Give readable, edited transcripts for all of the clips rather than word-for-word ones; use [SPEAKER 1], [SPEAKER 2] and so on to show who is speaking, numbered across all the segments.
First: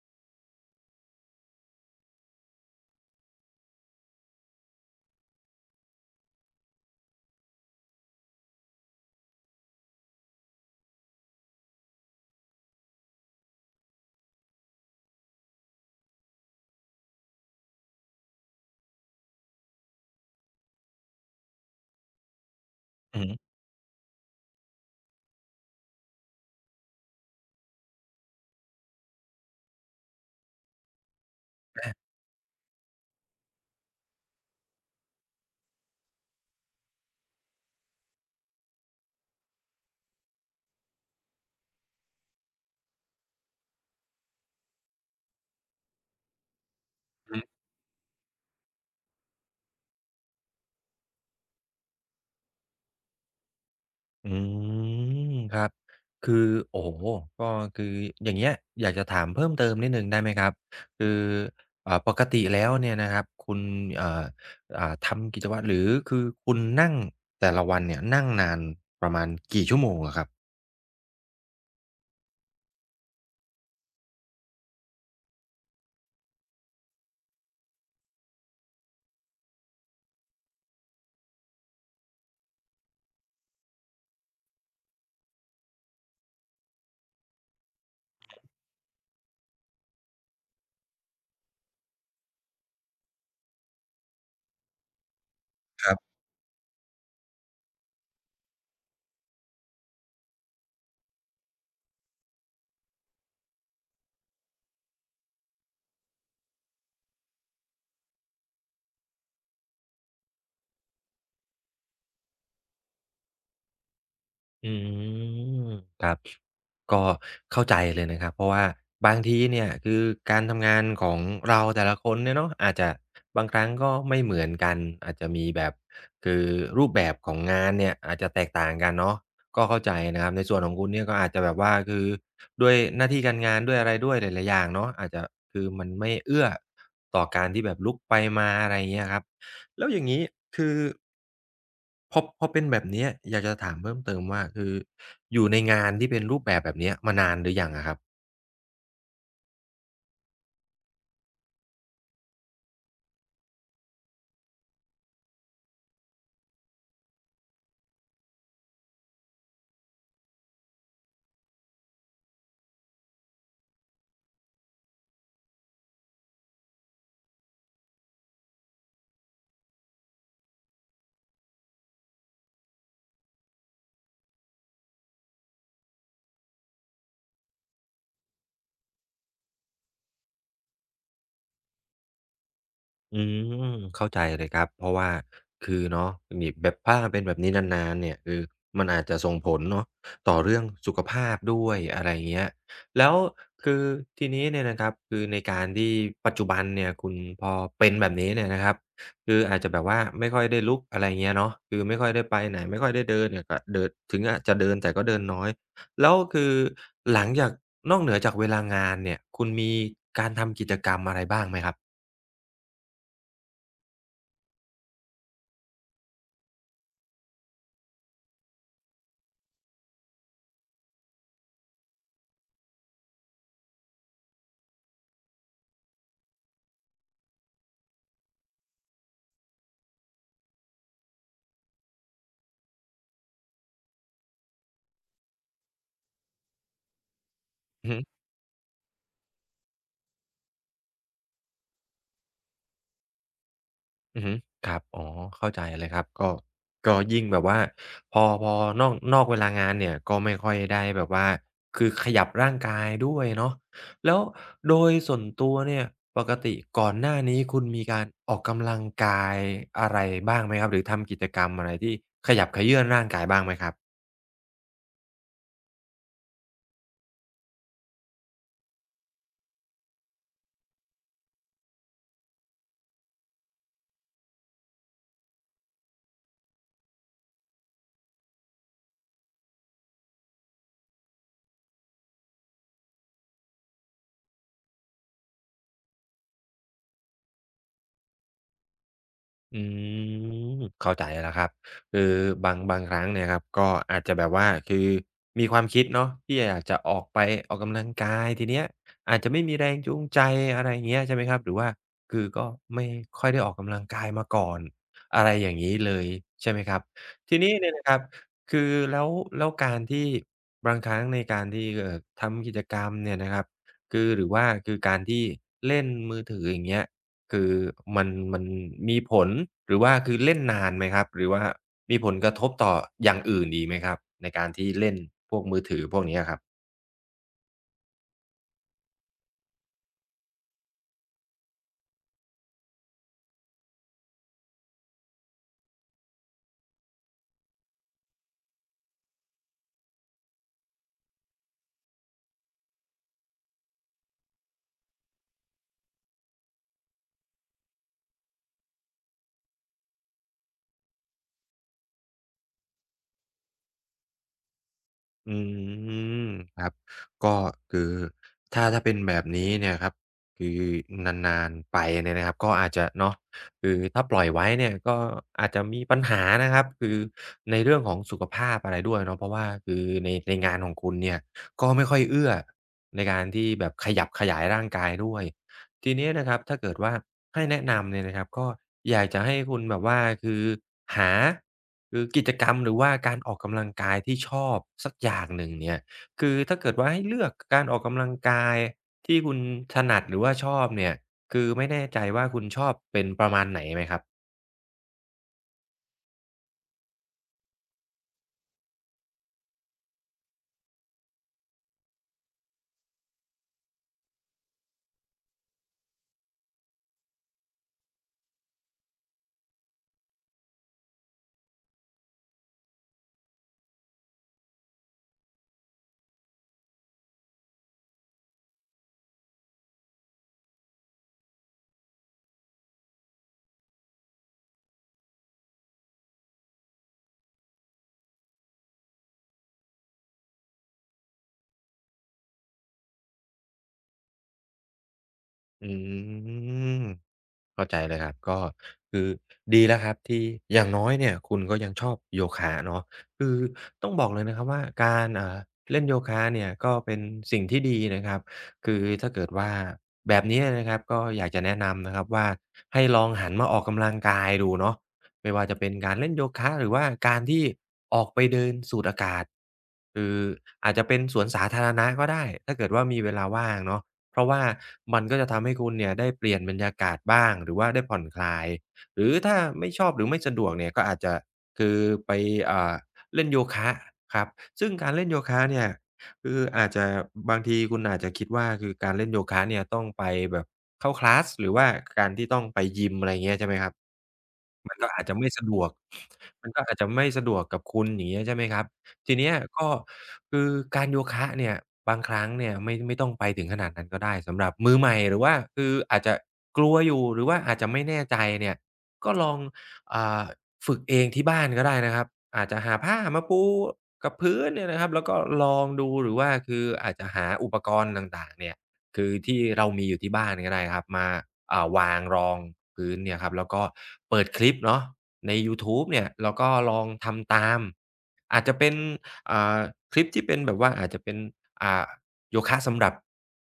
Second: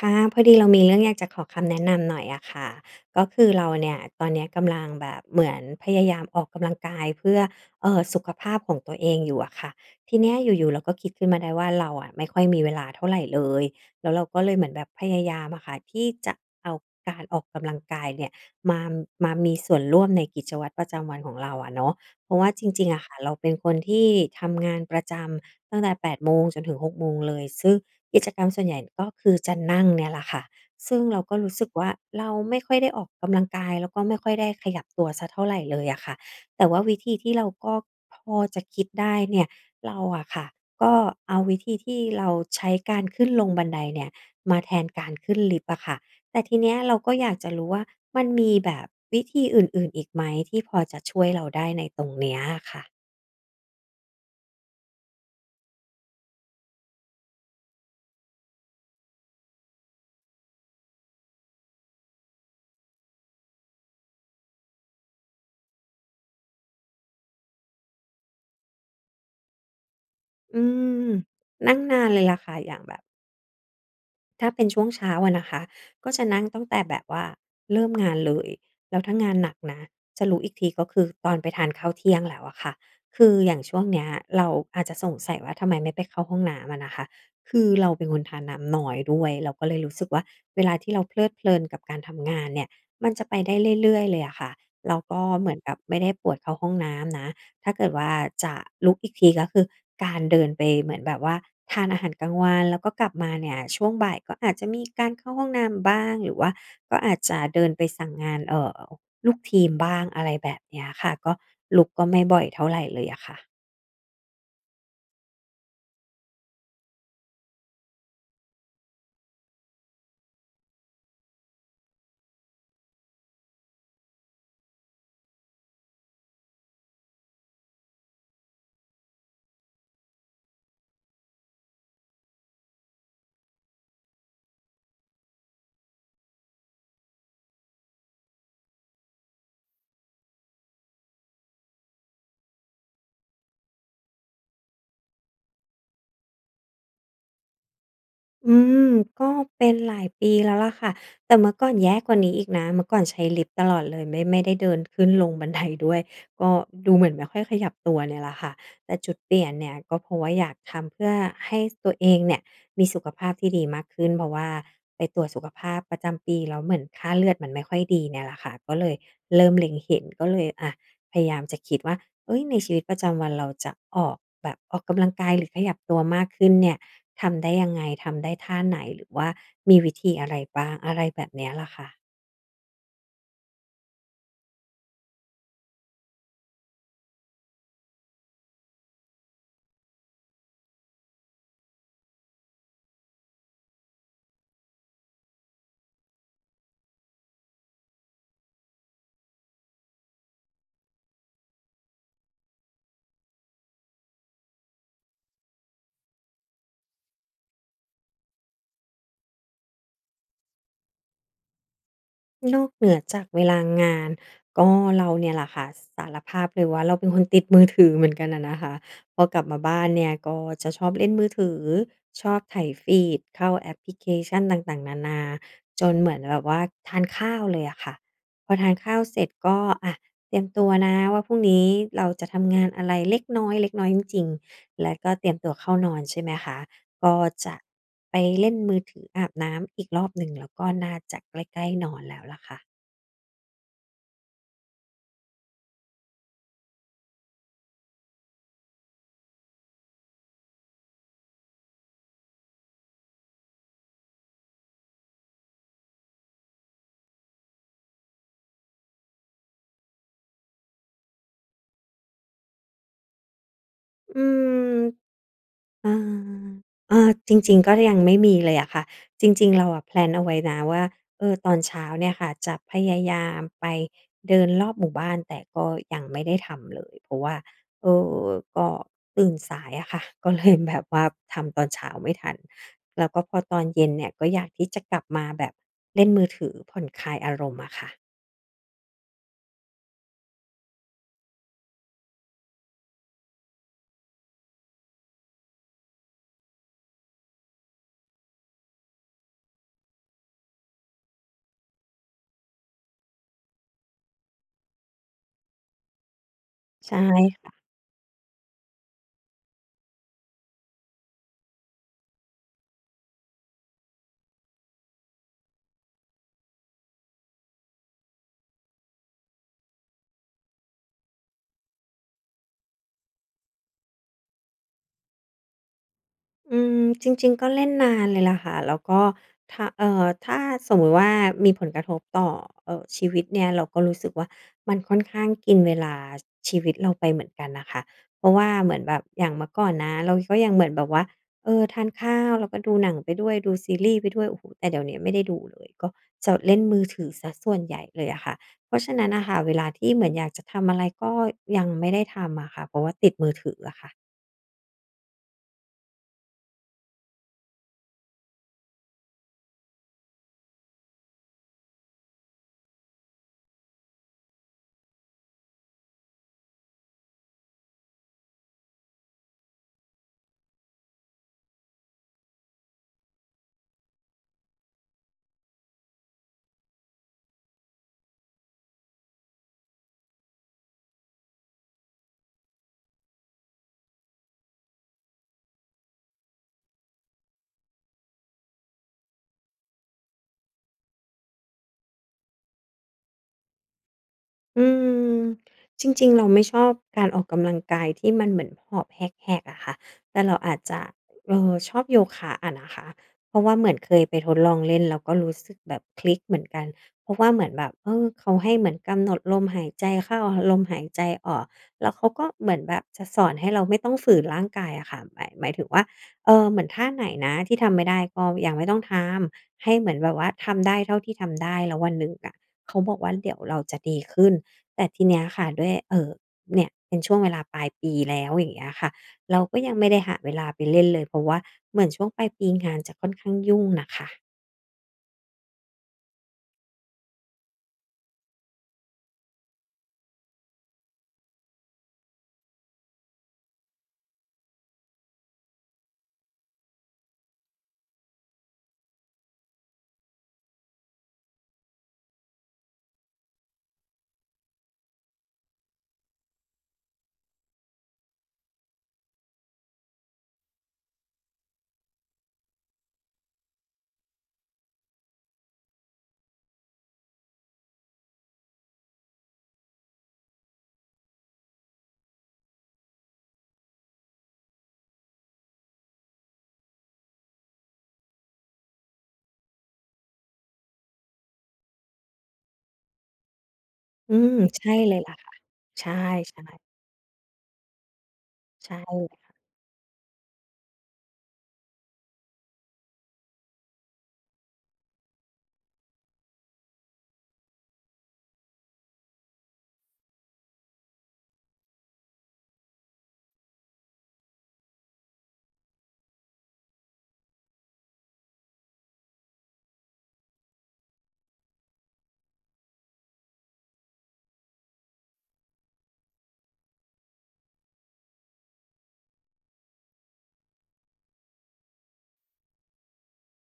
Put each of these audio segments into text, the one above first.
[SPEAKER 1] ค่ะพอดีเรามีเรื่องอยากจะขอคำแนะนำหน่อยอะค่ะก็คือเราเนี่ยตอนเนี้ยกำลังแบบเหมือนพยายามออกกำลังกายเพื่อสุขภาพของตัวเองอยู่อะค่ะทีเนี้ยอยู่ๆเราก็คิดขึ้นมาได้ว่าเราอะไม่ค่อยมีเวลาเท่าไหรเลยแล้วเราก็เลยเหมือนแบบพยายามอะค่ะที่จะเอาการออกกำลังกายเนี่ยมามามีส่วนร่วมในกิจวัตรประจำวันของเราอะเนาะเพราะว่าจริงๆอะค่ะ
[SPEAKER 2] อือ
[SPEAKER 1] เรา
[SPEAKER 2] ฮึ
[SPEAKER 1] เป็นคนที่ทำงานประจำตั้งแต่8 โมงจนถึง6 โมงเลยซึ่ง กิจกรรมส่วนใหญ่ก็คือจะนั่งเนี่ยแหละค่ะซึ่งเราก็รู้สึกว่าเราไม่ค่อยได้ออกกำลังกายแล้วก็ไม่ค่อยได้ขยับตัวสักเท่าไรเลยอะค่ะแต่ว่าวิธีที่เราก็พอจะคิดได้เนี่ยเราอะค่ะก็เอาวิธีที่เราใช้การขึ้นลงบันไดเนี่ยมาแทนการขึ้นลิฟต์อะค่ะแต่ทีเนี้ยเราก็อยา
[SPEAKER 2] อือ
[SPEAKER 1] กจะ
[SPEAKER 2] ฮึ
[SPEAKER 1] รู้ว่ามันมีแบบวิธีอื่นๆอีกไหมที่พอจะช่วยเราได้ในตรงเนี้ยอะค่ะ
[SPEAKER 2] อืมครับคือโอ้โฮก็คือ อย่างเงี้ยอยากจะถามเพิ่มเติมนิดหนึ่งได้ไหมครับ คืออ่าปกติแล้วเนี่ยนะครับ คุณเอ่ออ่าทำกิจวัตรหรือคือคุณนั่งแต่ละวันเนี่ยนั่งนานประมาณกี่ชั่วโมงอะครับ
[SPEAKER 1] อืมนั่งนานเลยล่ะค่ะอย่างแบบ ถ้าเป็นช่วงเช้าอะนะคะก็จะนั่งตั้งแต่แบบว่าเริ่มงานเลยแล้วถ้างานหนักนะจะรู้อีกทีก็คือตอนไปทานข้าวเที่ยงแล้วอะค่ะคืออย่างช่วงเนี้ยเราอาจจะสงสัยว่าทำไมไม่ไปเข้าห้องน้ำอะนะคะคือเราเป็นคนทานน้ำน้อยด้วยเราก็เลยรู้สึกว่าเวลาที่เราเพลิดเพลินกับการทำงานเนี่ยมันจะไปได้เรื่อยๆเลยอะค่ะแล้วก็เหมือนกับไม่ได้ปวดเข้าห้องน้ำนะ ถ้าเกิดว่าจะลุกอีกทีก็คือการเดินไปเหมือนแบบว่าทานอาหารกลางวันแล้วก็กลับมาเนี่ยช่วงบ่ายก็อาจจะมีการเข้าห้องน้ำบ้างหรือว่าก็อาจจะเดินไปสั่งงานลูกทีมบ้างอะไรแบบเนี้ยค่ะก็ลุกก็ไม่บ่อยเท่าไรเลยอะค่ะ
[SPEAKER 2] อืมครับก็เข้าใจเลยนะครับเพราะว่าบางทีเนี่ยคือการทำงานของเราแต่ละคนเนี่ยเนาะอาจจะบางครั้งก็ไม่เหมือนกันอาจจะมีแบบคือรูปแบบของงานเนี่ยอาจจะแตกต่างกันเนาะก็เข้าใจนะครับในส่วนของคุณเนี่ยก็อาจจะแบบว่าคือด้วยหน้าที่การงานด้วยอะไรด้วยหลายๆอย่างเนาะอาจจะคือมันไม่เอื้อต่อการที่แบบลุกไปมาอะไรอย่างเงี้ยครับแล้วอย่างงี้คือ พอเป็นแบบเนี้ยอยากจะถามเพิ่มเติมว่าคืออยู่ในงานที่เป็นรูปแบบแบบเนี้ยมานานหรือยังอะครับ
[SPEAKER 1] อืมก็เป็นหลายปีแล้วล่ะค่ะแต่เมื่อก่อนแย่กว่านี้อีกนะเมื่อก่อนใช้ลิฟต์ตลอดเลยไม่ได้เดินขึ้นลงบันไดด้วยก็ดูเหมือนไม่ค่อยขยับตัวเนี่ยแหละค่ะแต่จุดเปลี่ยนเนี่ยก็เพราะว่าอยากทำเพื่อให้ตัวเองเนี่ยมีสุขภาพที่ดีมากขึ้นเพราะว่าไปตรวจสุขภาพประจำปีแล้วเหมือนค่าเลือดมันไม่ค่อยดีเนี่ยแหละค่ะก็เลยเริ่มเล็งเห็นก็เลยอะพยายามจะคิดว่าเฮ้ยในชีวิตประจำวันเราจะออกแบบออกกำลังกายหรือขยับตัวมากขึ้นเนี่ย ทำได้ยังไงทำได้ท่าไหนหรือว่ามีวิธีอะไรบ้างอะไรแบบเนี้ยล่ะค่ะ
[SPEAKER 2] อืมเข้าใจเลยครับเพราะว่าคือเนาะนี่แบบถ้าเป็นแบบนี้นานๆเนี่ยคือมันอาจจะส่งผลเนาะต่อเรื่องสุขภาพด้วยอะไรเงี้ยแล้วคือทีนี้เนี่ยนะครับคือในการที่ปัจจุบันเนี่ยคุณพอเป็นแบบนี้เนี่ยนะครับคืออาจจะแบบว่าไม่ค่อยได้ลุกอะไรเงี้ยเนาะคือไม่ค่อยได้ไปไหนไม่ค่อยได้เดินเนี่ยก็เดินถึงอาจจะเดินแต่ก็เดินน้อยแล้วคือหลังจากนอกเหนือจากเวลางานเนี่ยคุณมีการทำกิจกรรมอะไรบ้างไหมครับ
[SPEAKER 1] นอกเหนือจากเวลางานก็เราเนี่ยแหล่ะค่ะสารภาพเลยว่าเราเป็นคนติดมือถือเหมือนกันอะนะคะพอกลับมาบ้านเนี่ยก็จะชอบเล่นมือถือชอบไถฟีดเข้าแอปพลิเคชันต่างๆนานาจนเหมือนแบบว่าทานข้าวเลยอะค่ะพอทานข้าวเสร็จก็อะเตรียมตัวนะว่าพรุ่งนี้เราจะทำงานอะไรเล็กน้อยเล็กน้อยจริงๆแล้วก็เตรียมตัวเข้านอนใช่ไหมคะ ก็จะไปเล่นมือถืออาบน้ำอีกรอบหนึ่งแล้วก็น่าจะใกล้ๆนอนแล้วล่ะค่ะ
[SPEAKER 2] อือฮึครับอ๋อเข้าใจเลยครับก็ก็ยิ่งแบบว่าพอนอกเวลางานเนี่ยก็ไม่ค่อยได้แบบว่าคือขยับร่างกายด้วยเนาะแล้วโดยส่วนตัวเนี่ยปกติก่อนหน้านี้คุณมีการออกกำลังกายอะไรบ้างไหมครับหรือทำกิจกรรมอะไรที่ขยับเขยื้อนร่างกายบ้างไหมครับ
[SPEAKER 1] อืมอาอาจริงๆก็ยังไม่มีเลยอะค่ะจริงๆเราอะแพลนเอาไว้นะว่าตอนเช้าเนี่ยค่ะจะพยายามไปเดินรอบหมู่บ้านแต่ก็ยังไม่ได้ทำเลยเพราะว่าเออก็ตื่นสายอะค่ะ ก็เลยแบบว่าทำตอนเช้าไม่ทันแล้วก็พอตอนเย็นเนี่ยก็อยากที่จะกลับมาแบบเล่นมือถือผ่อนคลายอารมณ์อะค่ะ
[SPEAKER 2] อืมเข้าใจแล้วครับคือบางครั้งเนี่ยครับก็อาจจะแบบว่าคือมีความคิดเนาะที่อยากจะออกไปออกกำลังกายทีเนี้ยอาจจะไม่มีแรงจูงใจอะไรอย่างเงี้ยใช่ไหมครับหรือว่าคือก็ไม่ค่อยได้ออกกำลังกายมาก่อนอะไรอย่างงี้เลยใช่ไหมครับ
[SPEAKER 1] ใช
[SPEAKER 2] ทีนี้
[SPEAKER 1] ่
[SPEAKER 2] เนี่ยนะครับคือแล้วแล้วการที่บางครั้งในการที่ทำกิจกรรมเนี่ยนะครับคือหรือว่าคือการที่เล่นมือถืออย่างเงี้ย คือมันมีผลหรือว่าคือเล่นนานไหมครับหรือว่ามีผลกระทบต่ออย่างอื่นอีกไหมครับในการที่เล่นพวกมือถือพวกเนี้ยครับ
[SPEAKER 1] จริงๆก็เล่นนานเลยล่ะค่ะแล้วก็ถ้าถ้าสมมุติว่ามีผลกระทบต่อชีวิตเนี่ยเราก็รู้สึกว่ามันค่อนข้างกินเวลาชีวิตเราไปเหมือนกันน่ะค่ะเพราะว่าเหมือนแบบอย่างเมื่อก่อนนะเราก็ยังเหมือนแบบว่าทานข้าวแล้วก็ดูหนังไปด้วยดูซีรีส์ไปด้วยโอ้โฮแต่เดี๋ยวนี้ไม่ได้ดูเลยก็จะเล่นมือถือเสียส่วนใหญ่เลยอะค่ะเพราะฉะนั้นน่ะค่ะเวลาที่เหมือนอยากจะทำอะไรก็ยังไม่ได้ทำอะค่ะเพราะว่าติดมือถืออะค่ะ
[SPEAKER 2] อืมครับก็คือถ้าเป็นแบบนี้เนี่ยครับคือนานๆไปเนี่ยนะครับก็อาจจะเนาะคือถ้าปล่อยไว้เนี่ยก็อาจจะมีปัญหานะครับคือในเรื่องของสุขภาพอะไรด้วยเนาะเพราะว่าคือในงานของคุณเนี่ยก็ไม่ค่อยเอื้อในการที่แบบขยับขยายร่างกายด้วยทีนี้นะครับถ้าเกิดว่าให้แนะนำเนี่ยนะครับก็อยากจะให้คุณแบบว่าคือหา คือกิจกรรมหรือว่าการออกกำลังกายที่ชอบสักอย่างหนึ่งเนี่ยคือถ้าเกิดว่าให้เลือกการออกกำลังกายที่คุณถนัดหรือว่าชอบเนี่ยคือไม่แน่ใจว่าคุณชอบเป็นประมาณไหนไหมครับ
[SPEAKER 1] อืมจริงๆเราไม่ชอบการออกกำลังกายที่มันเหมือนหอบแหกๆอะค่ะแต่เราอาจจะชอบโยคะอะนะคะเพราะว่าเหมือนเคยไปทดลองเล่นแล้วก็รู้สึกแบบคลิกเหมือนกันเพราะว่าเหมือนแบบเออเขาให้เหมือนกำหนดลมหายใจเข้าลมหายใจออกแล้วเขาก็เหมือนแบบจะสอนให้เราไม่ต้องฝืนร่างกายอะค่ะหมายถึงว่าเออเหมือนท่าไหนนะที่ทำไม่ได้ก็ยังไม่ต้องทำ ให้เหมือนแบบว่าทำได้เท่าที่ทำได้แล้ววันหนึ่งอะเขาบอกว่าเดี๋ยวเราจะดีขึ้นแต่ทีเนี้ยค่ะด้วยเนี่ยเป็นช่วงเวลาปลายปีแล้วอย่างเงี้ยค่ะเราก็ยังไม่ได้หาเวลาไปเล่นเลยเพราะว่าเหมือนช่วงปลายปีงานจะค่อนข้างยุ่งน่ะค่ะ
[SPEAKER 2] อืม เข้าใจเลยครับก็คือดีแล้วครับที่อย่างน้อยเนี่ยคุณก็ยังชอบโยคะเนาะคือต้องบอกเลยนะครับว่าการเล่นโยคะเนี่ยก็เป็นสิ่งที่ดีนะครับคือถ้าเกิดว่าแบบนี้นะครับก็อยากจะแนะนำนะครับว่าให้ลองหันมาออกกำลังกายดูเนาะไม่ว่าจะเป็นการเล่นโยคะหรือว่าการที่ออกไปเดินสูดอากาศคืออาจจะเป็นสวนสาธารณะก็ได้ถ้าเกิดว่ามีเวลาว่างเนาะ เพราะว่ามันก็จะทำให้คุณเนี่ยได้เปลี่ยนบรรยากาศบ้างหรือว่าได้ผ่อนคลายหรือถ้าไม่ชอบหรือไม่สะดวกเนี่ยก็อาจจะคือไปอ่าเล่นโยคะครับซึ่งการเล่นโยคะเนี่ยคืออาจจะบางทีคุณอาจจะคิดว่าคือการเล่นโยคะเนี่ยต้องไปแบบเข้าคลาสหรือว่าการที่ต้องไปยิมอะไรอย่างเงี้ยใช่ไหมครับ
[SPEAKER 1] อืมใช่
[SPEAKER 2] มันก็
[SPEAKER 1] เลย
[SPEAKER 2] อาจ
[SPEAKER 1] ล่ะ
[SPEAKER 2] จะไม่
[SPEAKER 1] ค่ะ
[SPEAKER 2] สะดวก
[SPEAKER 1] ใช่
[SPEAKER 2] มันก็อาจจะไม่สะดวกกับคุณอย่างเงี้ยใช่ไหมครั
[SPEAKER 1] ๆ
[SPEAKER 2] บ
[SPEAKER 1] ใช่
[SPEAKER 2] ทีเนี้ยก็คือการโยคะเนี่ยบางครั้งเนี่ยไม่ต้องไปถึงขนาดนั้นก็ได้สำหรับมือใหม่หรือว่าคืออาจจะกลัวอยู่หรือว่าอาจจะไม่แน่ใจเนี่ยก็ลองอ่าฝึกเองที่บ้านก็ได้นะครับอาจจะหาผ้ามาปูกับพื้นเนี่ยนะครับแล้วก็ลองดูหรือว่าคืออาจจะหาอุปกรณ์ต่างๆเนี่ย คือที่เรามีอยู่ที่บ้านก็ได้ครับมาวางรองพื้นเนี่ยครับแล้วก็เปิดคลิปเนาะในยูทูบเนี่ยแล้วก็ลองทำตามอาจจะเป็นอ่าคลิปที่เป็นแบบว่าอาจจะเป็นอ่าโยคะสำหรับ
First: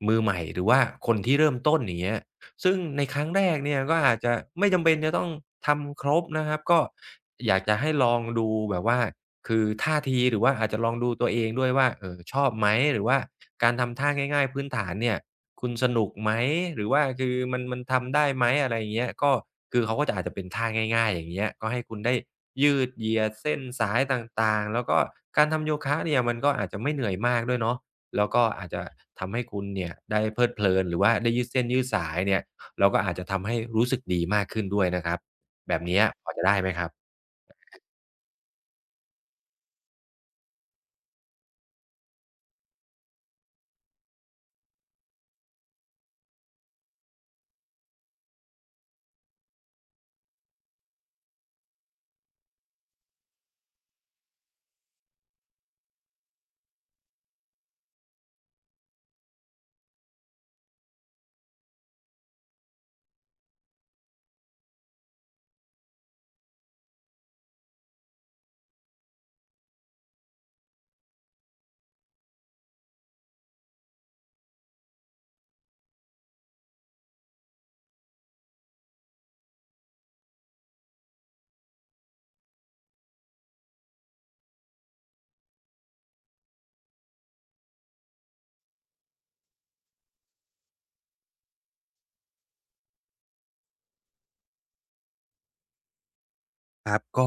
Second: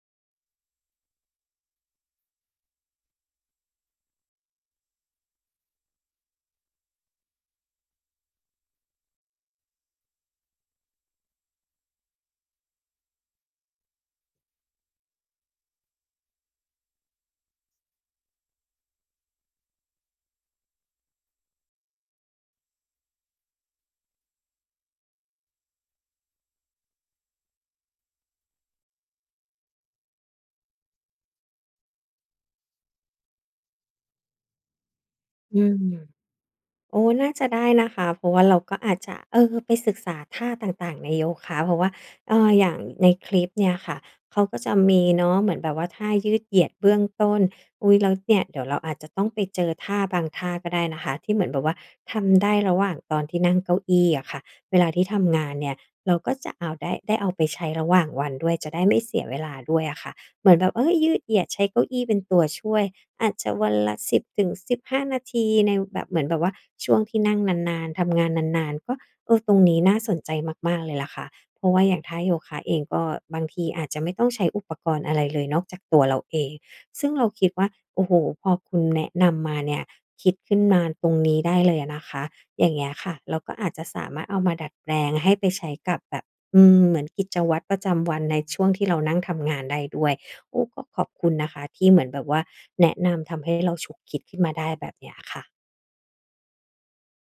[SPEAKER 2] มือใหม่หรือว่าคนที่เริ่มต้นอย่างเงี้ย ซึ่งในครั้งแรกเนี่ยก็อาจจะไม่จำเป็นจะต้องทำครบนะครับก็อยากจะให้ลองดูแบบว่าคือท่าทีหรือว่าอาจจะลองดูตัวเองด้วยว่าเออชอบไหมหรือว่าการทำท่าง่ายๆพื้นฐานเนี่ยคุณสนุกไหมหรือว่าคือมันทำได้ไหมอะไรอย่างเงี้ยก็คือเขาก็จะอาจจะเป็นท่าง่ายๆอย่างเงี้ยก็ให้คุณได้ยืดเหยียดเส้นสายต่างๆแล้วก็การทำโยคะเนี่ยมันก็อาจจะไม่เหนื่อยมากด้วยเนาะแล้วก็อาจจะทำให้คุณเนี่ยได้เพลิดเพลินหรือว่าได้ยืดเส้นยืดสายเนี่ย เราก็อาจจะทำให้รู้สึกดีมากขึ้นด้วยนะครับ
[SPEAKER 1] อื
[SPEAKER 2] แบ
[SPEAKER 1] ม
[SPEAKER 2] บเนี้ยพอจะได้ไหมครับ
[SPEAKER 1] โอ้น่าจะได้นะคะเพราะว่าเราก็อาจจะเออไปศึกษาท่าต่างๆในโยคะเพราะว่าอย่างในคลิปเนี่ยค่ะเขาก็จะมีเนาะเหมือนแบบว่าท่ายืดเหยียดเบื้องต้นอุ๊ยแล้วเนี่ยเดี๋ยวเราอาจจะต้องไปเจอท่าบางท่าก็ได้นะคะที่เหมือนแบบว่าทำได้ระหว่างตอนที่นั่งเก้าอี้อะค่ะเวลาที่ทำงานเนี่ยเราก็จะเอาไปใช้ระหว่างวันด้วยจะได้ไม่เสียเวลาด้วยอะค่ะเหมือนแบบเออยืดเหยียดใช้เก้าอี้เป็นตัวช่วย อาจจะวันละ10ถึง15นาทีในแบบเหมือนแบบว่าช่วงที่นั่งนานๆทำงานนานๆก็เออตรงนี้น่าสนใจมากๆเลยล่ะค่ะเพราะว่าอย่างท่าโยคะเองก็บางทีอาจจะไม่ต้องใช้อุปกรณ์อะไรเลยนอกจากตัวเราเองซึ่งเราคิดว่าโอ้โฮพอคุณแนะนำมาเนี่ยคิดขึ้นมาตรงนี้ได้เลยอะนะคะอย่างเงี้ยค่ะเราก็อาจจะสามารถเอามาดัดแปลงให้ไปใช้กับแบบอืมเหมือนกิจวัตรประจำวันในช่วงที่เรานั่งทำงานได้ด้วย โอ้ก็ขอบคุณนะคะที่เหมือนแบบว่าแนะนำทำให้เราฉุกคิดขึ้นมาได้แบบเนี้ยค่ะ
[SPEAKER 2] ครับก็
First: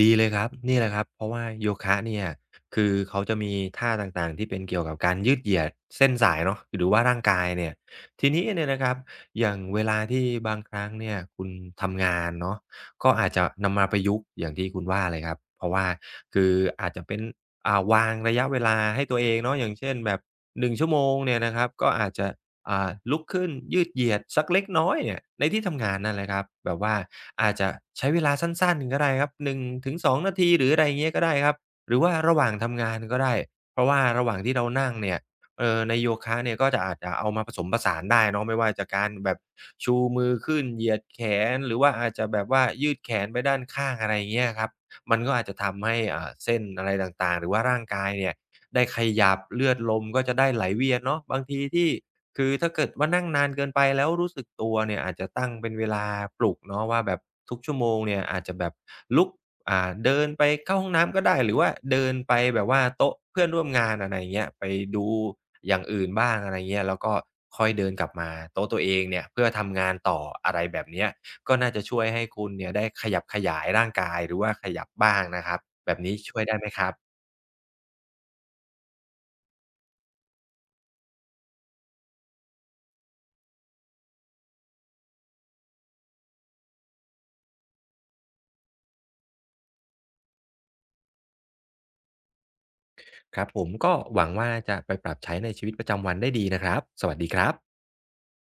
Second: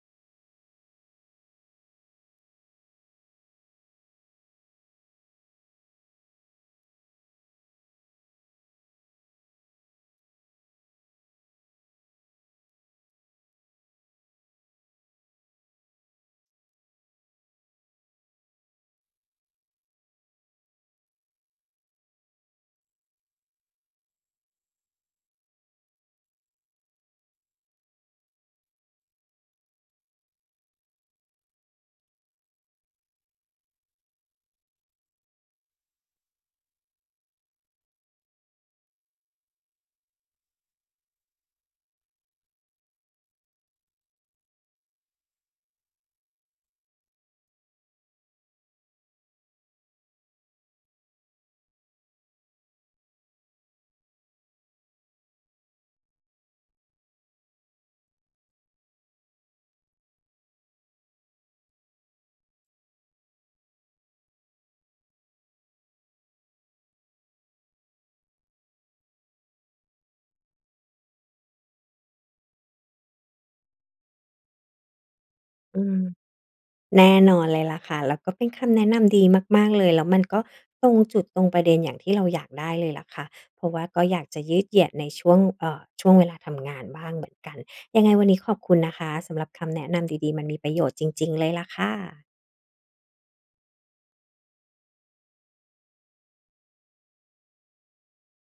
[SPEAKER 2] ดีเลยครับนี่แหละครับเพราะว่าโยคะเนี่ยคือเขาจะมีท่าต่างๆที่เป็นเกี่ยวกับการยืดเหยียดเส้นสายเนาะหรือว่าร่างกายเนี่ยทีนี้เนี่ยนะครับอย่างเวลาที่บางครั้งเนี่ยคุณทำงานเนาะก็อาจจะนำมาประยุกต์อย่างที่คุณว่าเลยครับเพราะว่าคืออาจจะเป็นวางระยะเวลาให้ตัวเองเนาะอย่างเช่นแบบ1 ชั่วโมงเนี่ยนะครับก็อาจจะ ลุกขึ้นยืดเหยียดสักเล็กน้อยเนี่ยในที่ทำงานนั่นแหละครับแบบว่าอาจจะใช้เวลาสั้นๆก็ได้ครับ1-2นงถึง2 นาทีหรืออะไรอย่างเงี้ยก็ได้ครับหรือว่าระหว่างทำงานก็ได้เพราะว่าระหว่างที่เรานั่งเนี่ยในโยคะเนี่ยก็จะอาจจะเอามาผสมผสานได้เนาะไม่ว่าจะการแบบชูมือขึ้นเหยียดแขนหรือว่าอาจจะแบบว่ายืดแขนไปด้านข้างอะไรอย่างเงี้ยครับมันก็อาจจะทำให้เส้นอะไรต่างๆหรือว่าร่างกายเนี่ยได้ขยับเลือดลมก็จะได้ไหลเวียนเนาะบางทีที่ คือถ้าเกิดว่านั่งนานเกินไปแล้วรู้สึกตัวเนี่ยอาจจะตั้งเป็นเวลาปลุกเนาะว่าแบบทุกชั่วโมงเนี่ยอาจจะแบบลุกเดินไปเข้าห้องน้ำก็ได้หรือว่าเดินไปแบบว่าโต๊ะเพื่อนร่วมงานอะไรอย่างเงี้ยไปดูอย่างอื่นบ้างอะไรเงี้ยแล้วก็ค่อยเดินกลับมาโต๊ะตัวเองเนี่ยเพื่อทำงานต่ออะไรแบบเนี้ยก็น่าจะช่วยให้คุณเนี่ยได้ขยับขยายร่างกายหรือว่าขยับบ้างนะครับ
[SPEAKER 1] อื
[SPEAKER 2] แบ
[SPEAKER 1] ม
[SPEAKER 2] บนี้ช่วยได้ไหมครั
[SPEAKER 1] แน่
[SPEAKER 2] บ
[SPEAKER 1] นอนเลยล่ะค่ะแล้วก็เป็นคำแนะนำดีมากๆเลยแล้วมันก็ตรงจุดตรงประเด็นอย่างที่เราอยากได้เลยล่ะค่ะเพราะว่าก็อยากจะยืดเหยียดในช่วงช่วงเวลาทำงานบ้างเหมือนกันยังไงวันนี้ขอบคุณนะคะสำหรับคำแนะนำดีๆมันมีประโยชน์จริงๆเลยล่ะค่ะ
[SPEAKER 2] ครับผมก็หวังว่าจะไปปรับใช้ในชีวิตประจำวันได้ดีนะครับสวัสดีครับ